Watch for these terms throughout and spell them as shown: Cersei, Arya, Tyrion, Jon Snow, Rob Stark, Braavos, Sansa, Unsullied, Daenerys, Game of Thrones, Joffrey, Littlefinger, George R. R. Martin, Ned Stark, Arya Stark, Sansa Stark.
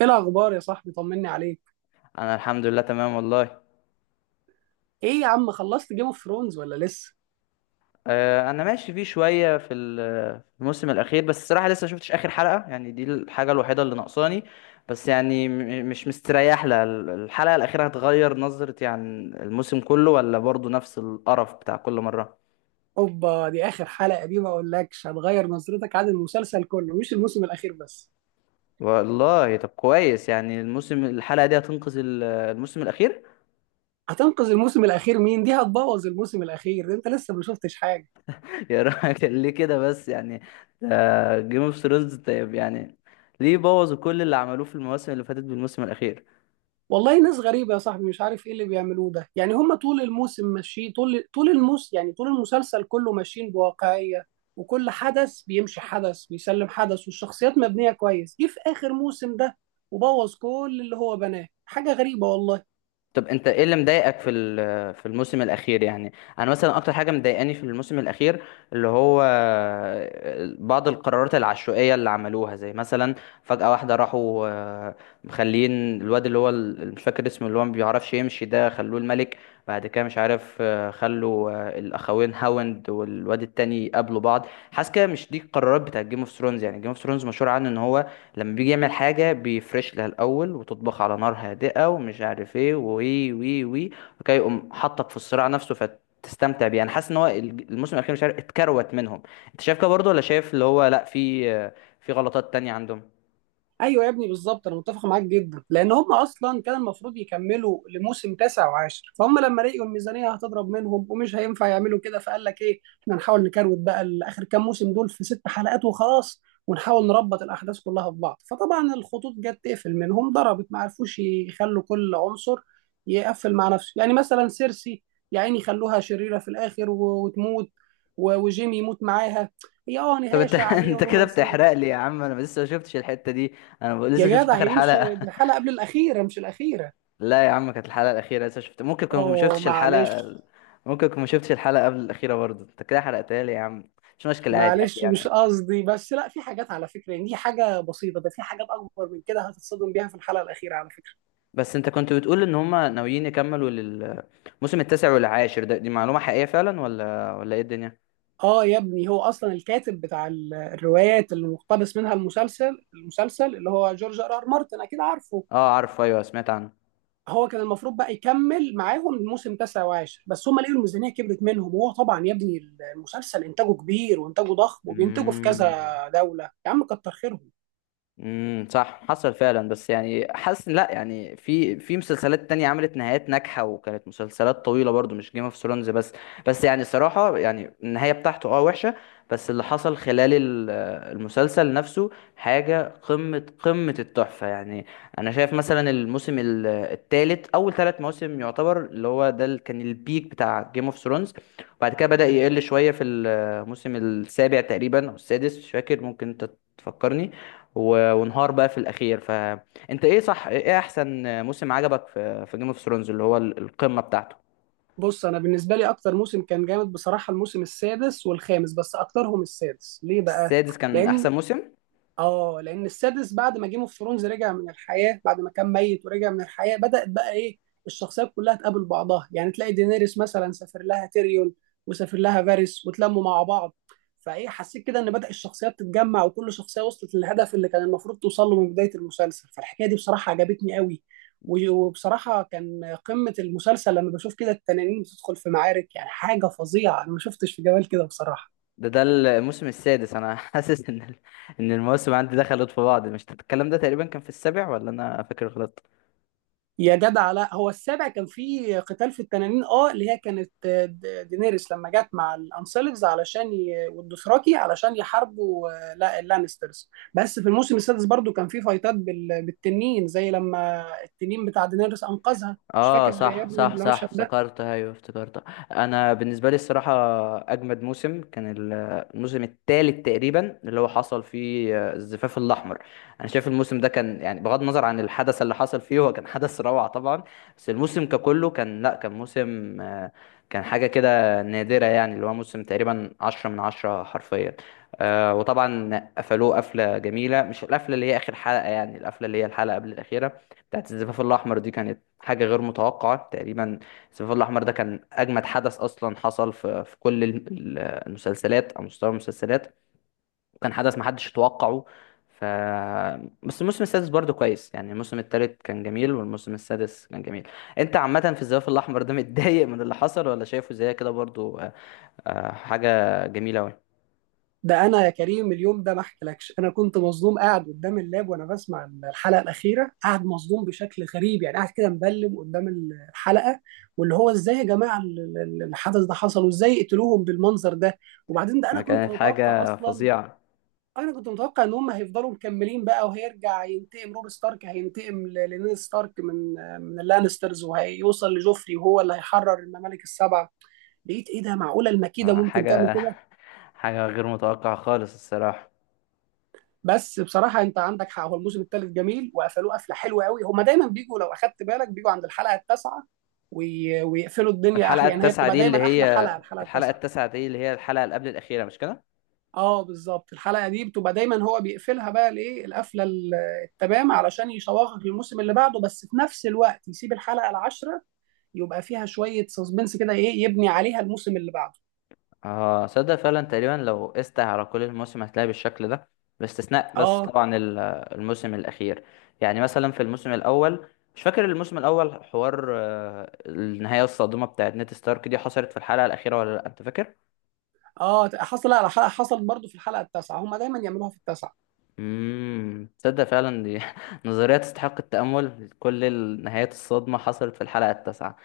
ايه الاخبار يا صاحبي؟ طمني عليك. انا الحمد لله تمام والله. ايه يا عم، خلصت جيم اوف ثرونز ولا لسه؟ آه، انا ماشي فيه شويه في في الموسم الاخير، بس الصراحه لسه ما شفتش اخر حلقه، يعني دي الحاجه الوحيده اللي ناقصاني. بس يعني مش مستريح لها، الحلقه الاخيره هتغير نظرتي عن الموسم كله، ولا برضو نفس القرف بتاع كل مره؟ اوبا، دي اخر حلقه، دي ما اقولكش هتغير نظرتك عن المسلسل كله، مش الموسم الاخير بس. والله طب كويس، يعني الموسم الحلقه دي هتنقذ الموسم الاخير. هتنقذ الموسم الاخير؟ مين؟ دي هتبوظ الموسم الاخير، انت لسه ما شفتش حاجه. يا راجل ليه كده بس يعني؟ جيم اوف ثرونز طيب يعني. ليه بوظوا كل اللي عملوه في المواسم اللي فاتت بالموسم الاخير؟ والله ناس غريبه يا صاحبي، مش عارف ايه اللي بيعملوه ده، يعني هم طول الموسم ماشيين، طول طول الموس يعني طول المسلسل كله ماشيين بواقعيه. وكل حدث بيمشي، حدث بيسلم حدث، والشخصيات مبنيه كويس، جه في اخر موسم ده وبوظ كل اللي هو بناه. حاجه غريبه والله. طب انت ايه اللي مضايقك في في الموسم الاخير يعني؟ انا مثلا اكتر حاجه مضايقاني في الموسم الاخير، اللي هو بعض القرارات العشوائيه اللي عملوها. زي مثلا فجاه واحده راحوا مخلين الواد اللي هو مش فاكر اسمه، اللي هو ما بيعرفش يمشي ده، خلوه الملك. بعد كده مش عارف، خلوا الاخوين هاوند والواد التاني يقابلوا بعض. حاسس كده مش دي القرارات بتاعت جيم اوف ثرونز، يعني جيم اوف ثرونز مشهور عنه ان هو لما بيجي يعمل حاجة بيفرش لها الأول وتطبخ على نار هادئة ومش عارف ايه وي وي وي. وكي يقوم حطك في الصراع نفسه فتستمتع بيه. أنا حاسس إن هو الموسم الأخير مش عارف اتكروت منهم. أنت شايف كده برضه، ولا شايف اللي هو لأ، في غلطات تانية عندهم؟ ايوه يا ابني بالظبط، انا متفق معاك جدا، لان هم اصلا كان المفروض يكملوا لموسم تاسع وعاشر، فهم لما لقوا الميزانيه هتضرب منهم ومش هينفع يعملوا كده، فقال لك ايه، احنا نحاول نكروت بقى لاخر كام موسم دول في ست حلقات وخلاص. ونحاول نربط الاحداث كلها في بعض، فطبعا الخطوط جت تقفل منهم، ضربت، ما عرفوش يخلوا كل عنصر يقفل مع نفسه، يعني مثلا سيرسي يا عيني خلوها شريره في الاخر وتموت، وجيمي يموت معاها، هي طب نهايه أنت شعريه أنت كده بتحرق ورومانسيه. لي يا عم، أنا لسه ما شفتش الحتة دي. أنا لسه يا ما شفتش جدع، هي آخر دي مش، دي حلقة. الحلقة قبل الأخيرة مش الأخيرة. لا يا عم كانت الحلقة الأخيرة. لسه شفت، ممكن كنت ما أوه شفتش الحلقة، معلش. ممكن كنت ما شفتش الحلقة قبل الأخيرة برضه. أنت كده حرقتها لي يا عم. مش مشكلة، عادي عادي معلش مش يعني. قصدي، بس لا، في حاجات على فكرة، يعني دي حاجة بسيطة، ده في حاجات أكبر من كده هتتصدم بيها في الحلقة الأخيرة على فكرة. بس انت كنت بتقول ان هما ناويين يكملوا للموسم التاسع والعاشر ده، دي معلومة حقيقية فعلا ولا ايه الدنيا؟ آه يا ابني، هو أصلا الكاتب بتاع الروايات اللي مقتبس منها المسلسل اللي هو جورج آر آر مارتن، أكيد عارفه. اه عارف، ايوه سمعت عنه. هو كان المفروض بقى يكمل معاهم الموسم 19، بس هم لقوا الميزانية كبرت منهم، وهو طبعا يا ابني المسلسل إنتاجه كبير وإنتاجه ضخم، وبينتجوا في مم. كذا دولة يا عم كتر خيرهم. صح، حصل فعلا. بس يعني حاسس لا، يعني في مسلسلات تانية عملت نهايات ناجحة وكانت مسلسلات طويلة برضو، مش جيم اوف ثرونز بس. بس يعني صراحة يعني النهاية بتاعته وحشة، بس اللي حصل خلال المسلسل نفسه حاجة قمة قمة التحفة يعني. انا شايف مثلا الموسم التالت، اول 3 مواسم يعتبر اللي هو ده اللي كان البيك بتاع جيم اوف ثرونز. بعد كده بدأ يقل شوية في الموسم السابع تقريبا او السادس، مش فاكر، ممكن انت تفكرني. وانهار بقى في الاخير. فانت ايه، صح؟ ايه احسن موسم عجبك في جيم اوف ثرونز اللي هو القمه بتاعته؟ بص، انا بالنسبه لي اكتر موسم كان جامد بصراحه الموسم السادس والخامس، بس اكترهم السادس، ليه بقى؟ السادس كان لان احسن موسم. اه لان السادس بعد ما جيم اوف ثرونز رجع من الحياه بعد ما كان ميت ورجع من الحياه، بدات بقى ايه، الشخصيات كلها تقابل بعضها، يعني تلاقي دينيريس مثلا سافر لها تيريون وسافر لها فارس وتلموا مع بعض. فايه، حسيت كده ان بدا الشخصيات تتجمع، وكل شخصيه وصلت للهدف اللي كان المفروض توصل له من بدايه المسلسل، فالحكايه دي بصراحه عجبتني قوي. وبصراحه كان قمه المسلسل لما بشوف كده التنانين بتدخل في معارك، يعني حاجه فظيعه، انا ما شفتش في جمال كده بصراحه. ده الموسم السادس، انا حاسس ان المواسم عندي دخلت في بعض. مش الكلام ده تقريبا كان في السابع، ولا انا فاكر غلط؟ يا جدع، لا، هو السابع كان فيه قتال في التنانين اللي هي كانت دينيريس لما جت مع الانسلفز علشان والدوثراكي علشان يحاربوا لا اللانسترز، بس في الموسم السادس برضو كان فيه فايتات بالتنين، زي لما التنين بتاع دينيريس انقذها، مش اه، فاكر يا صح ابني صح صح، المشهد ده. افتكرتها، ايوه افتكرتها. انا بالنسبه لي الصراحه اجمد موسم كان الموسم الثالث تقريبا، اللي هو حصل فيه الزفاف الاحمر. انا شايف الموسم ده كان، يعني بغض النظر عن الحدث اللي حصل فيه، هو كان حدث روعه طبعا. بس الموسم ككله كان، لا كان موسم كان حاجه كده نادره، يعني اللي هو موسم تقريبا 10 من 10 حرفيا. وطبعا قفلوه قفله جميله، مش القفله اللي هي اخر حلقه يعني، القفله اللي هي الحلقه قبل الاخيره بتاعت الزفاف الأحمر دي كانت حاجة غير متوقعة تقريبا. الزفاف الأحمر ده كان أجمد حدث أصلا حصل في كل ال- المسلسلات، أو مستوى المسلسلات، وكان حدث محدش يتوقعه. ف بس الموسم السادس برضه كويس، يعني الموسم التالت كان جميل والموسم السادس كان جميل. أنت عامة في الزفاف الأحمر ده متضايق من اللي حصل، ولا شايفه زي كده برضه حاجة جميلة أوي؟ ده انا يا كريم، اليوم ده ما احكيلكش، انا كنت مصدوم قاعد قدام اللاب وانا بسمع الحلقه الاخيره، قاعد مصدوم بشكل غريب، يعني قاعد كده مبلم قدام الحلقه، واللي هو ازاي يا جماعه الحدث ده حصل، وازاي قتلوهم بالمنظر ده. وبعدين ده انا كنت كانت متوقع حاجة اصلا، فظيعة. انا كنت متوقع ان هم هيفضلوا مكملين بقى، وهيرجع ينتقم روب ستارك، هينتقم لنيد ستارك من اللانسترز وهيوصل لجوفري، وهو اللي هيحرر الممالك السبعه. لقيت ايه، ده معقوله المكيده آه، ممكن تعمل حاجة كده؟ حاجة غير متوقعة خالص الصراحة. بس بصراحه انت عندك حق، هو الموسم الثالث جميل وقفلوه قفله حلوه قوي، هما دايما بيجوا لو اخدت بالك بيجوا عند الحلقه التاسعه، ويقفلوا الدنيا الحلقة يعني هي التاسعة بتبقى دي اللي دايما احلى هي حلقه الحلقه الحلقة التاسعه. التاسعة دي اللي هي الحلقة اللي قبل الأخيرة مش كده؟ اه بالظبط، الحلقه دي بتبقى دايما هو بيقفلها بقى الايه القفله التمام علشان يشوقك للموسم اللي بعده، بس في نفس الوقت يسيب الحلقه العاشره يبقى فيها شويه سسبنس كده، ايه يبني عليها الموسم اللي بعده. اه، صدق فعلا، تقريبا لو قست على كل الموسم هتلاقي بالشكل ده، باستثناء بس اه، طبعا الموسم الأخير. يعني مثلا في الموسم الأول، مش فاكر الموسم الأول حوار، النهاية الصادمة بتاعت نيد ستارك دي حصلت في الحلقة الأخيرة ولا لأ، أنت فاكر؟ اه حصل، لا لا، حصل برضه في الحلقه التاسعه، هما دايما يعملوها في التاسعه. تصدق فعلا دي نظرية تستحق التأمل، كل النهايات الصادمة حصلت في الحلقة التاسعة.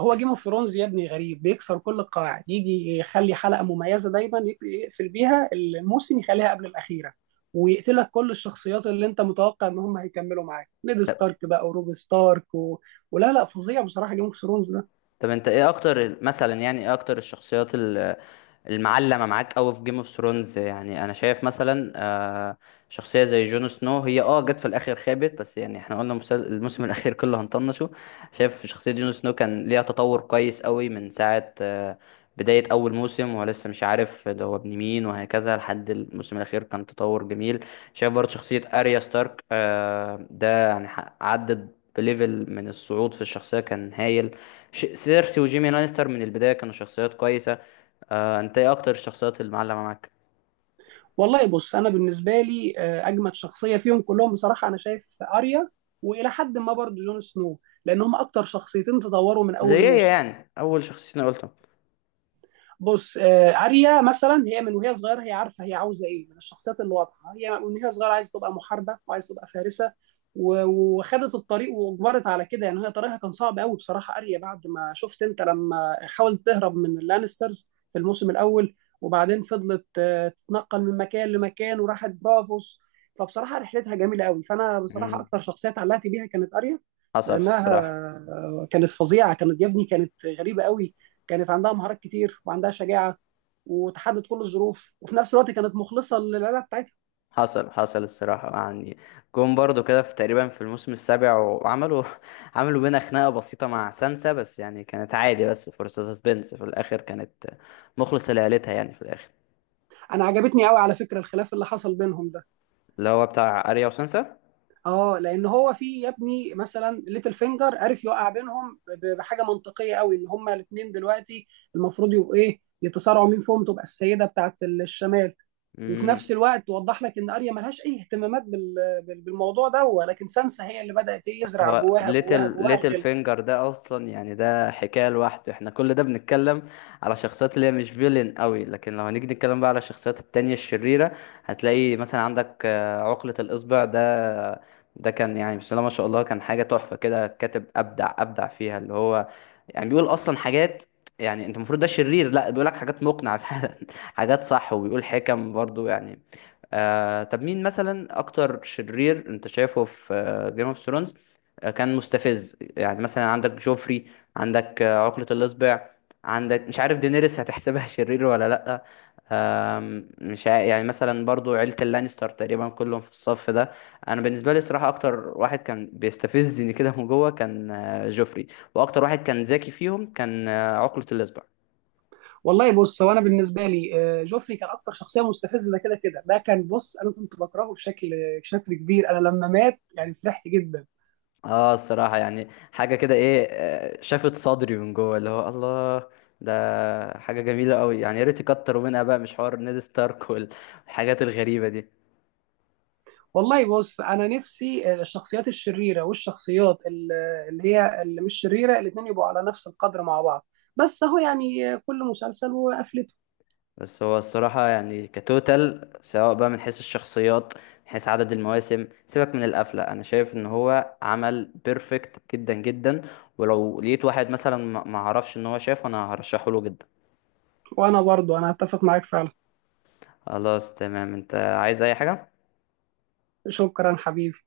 هو جيم اوف ثرونز يا ابني غريب، بيكسر كل القواعد، يجي يخلي حلقه مميزه دايما يقفل بيها الموسم، يخليها قبل الاخيره ويقتلك كل الشخصيات اللي انت متوقع ان هم هيكملوا معاك، نيد ستارك بقى وروب ستارك ولا لا، فظيع بصراحه جيم اوف ثرونز ده. طب انت ايه اكتر الشخصيات المعلمة معاك قوي في جيم اوف ثرونز؟ يعني انا شايف مثلا شخصية زي جون سنو. هي جت في الاخر خابت، بس يعني احنا قلنا الموسم الاخير كله هنطنشه. شايف شخصية جون سنو كان ليها تطور كويس قوي من ساعة بداية اول موسم، وهو لسه مش عارف ده هو ابن مين وهكذا، لحد الموسم الاخير كان تطور جميل. شايف برضه شخصية اريا ستارك ده يعني عدت بليفل من الصعود في الشخصية كان هايل. سيرسي وجيمي لانستر من البداية كانوا شخصيات كويسة. انت ايه اكتر الشخصيات اللي معلمة معاك؟ والله بص، انا بالنسبه لي اجمد شخصيه فيهم كلهم بصراحه، انا شايف اريا والى حد ما برضه جون سنو، لان هم اكتر شخصيتين تطوروا من زي اول ايه موسم. يعني اول شخصيتين قلتهم؟ بص اريا مثلا، هي من وهي صغيره هي عارفه هي عاوزه ايه، من الشخصيات الواضحه، هي من وهي صغيره عايزه تبقى محاربه وعايزه تبقى فارسه. وخدت الطريق واجبرت على كده، يعني هي طريقها كان صعب قوي بصراحه، اريا بعد ما شفت انت لما حاولت تهرب من اللانسترز في الموسم الاول، وبعدين فضلت تتنقل من مكان لمكان وراحت برافوس. فبصراحه رحلتها جميله قوي، فانا بصراحه مم. اكتر شخصيه اتعلقت بيها كانت اريا، حصل في لانها الصراحة. كانت فظيعه، كانت يا ابني كانت غريبه قوي، كانت عندها مهارات كتير وعندها شجاعه، وتحدد كل الظروف وفي نفس الوقت كانت مخلصه للعيله بتاعتها. حصل الصراحة يعني، جم برضو كده في تقريبا في الموسم السابع، وعملوا عملوا بينا خناقة بسيطة مع سانسا، بس يعني كانت عادي، بس فرصة سسبنس في الآخر كانت مخلصة لعيلتها يعني في الآخر، انا عجبتني قوي على فكره الخلاف اللي حصل بينهم ده. اللي هو بتاع أريا وسانسا. اه، لان هو في يا ابني مثلا ليتل فينجر عرف يوقع بينهم بحاجه منطقيه قوي، ان هما الاثنين دلوقتي المفروض يبقوا ايه، يتصارعوا مين فيهم تبقى السيده بتاعت الشمال. وفي نفس مم. الوقت وضح لك ان اريا ملهاش اي اهتمامات بالموضوع ده، ولكن سانسا هي اللي بدات ايه يزرع هو جواها جواها ليتل جواها ليتل الغل. فينجر ده اصلا، يعني ده حكايه لوحده. احنا كل ده بنتكلم على شخصيات اللي هي مش فيلن قوي، لكن لو هنيجي نتكلم بقى على الشخصيات التانية الشريره، هتلاقي مثلا عندك عقله الاصبع ده. ده كان يعني بسم الله ما شاء الله، كان حاجه تحفه كده، كاتب ابدع ابدع فيها، اللي هو يعني بيقول اصلا حاجات، يعني انت المفروض ده شرير، لا بيقول لك حاجات مقنعه فعلا، حاجات صح، وبيقول حكم برضو يعني. طب مين مثلا اكتر شرير انت شايفه في جيم اوف ثرونز كان مستفز؟ يعني مثلا عندك جوفري، عندك عقلة الإصبع، عندك مش عارف دينيريس هتحسبها شرير ولا لأ؟ مش عا- يعني مثلا برضو عيلة اللانستر تقريبا كلهم في الصف ده. أنا بالنسبة لي صراحة أكتر واحد كان بيستفزني كده من جوه كان جوفري، وأكتر واحد كان ذكي فيهم كان عقلة الإصبع. والله بص، هو انا بالنسبه لي جوفري كان اكتر شخصيه مستفزه، ده كده كده ده كان، بص انا كنت بكرهه بشكل كبير، انا لما مات يعني فرحت جدا. اه الصراحة يعني حاجة كده ايه، شافت صدري من جوه اللي هو الله. ده حاجة جميلة قوي يعني، يا ريت يكتروا منها بقى، مش حوار نيد ستارك والحاجات الغريبة دي. والله بص، انا نفسي الشخصيات الشريره والشخصيات اللي هي اللي مش شريره الاثنين يبقوا على نفس القدر مع بعض، بس اهو يعني كل مسلسل وقفلته. بس هو الصراحة يعني كتوتال، سواء بقى من حيث الشخصيات من حيث عدد المواسم، سيبك من القفلة، انا شايف ان هو عمل بيرفكت جدا جدا، ولو لقيت واحد مثلا ما عرفش ان هو شافه انا هرشحه له جدا. وانا برضو انا اتفق معاك فعلا. خلاص تمام، انت عايز اي حاجة؟ شكرا حبيبي.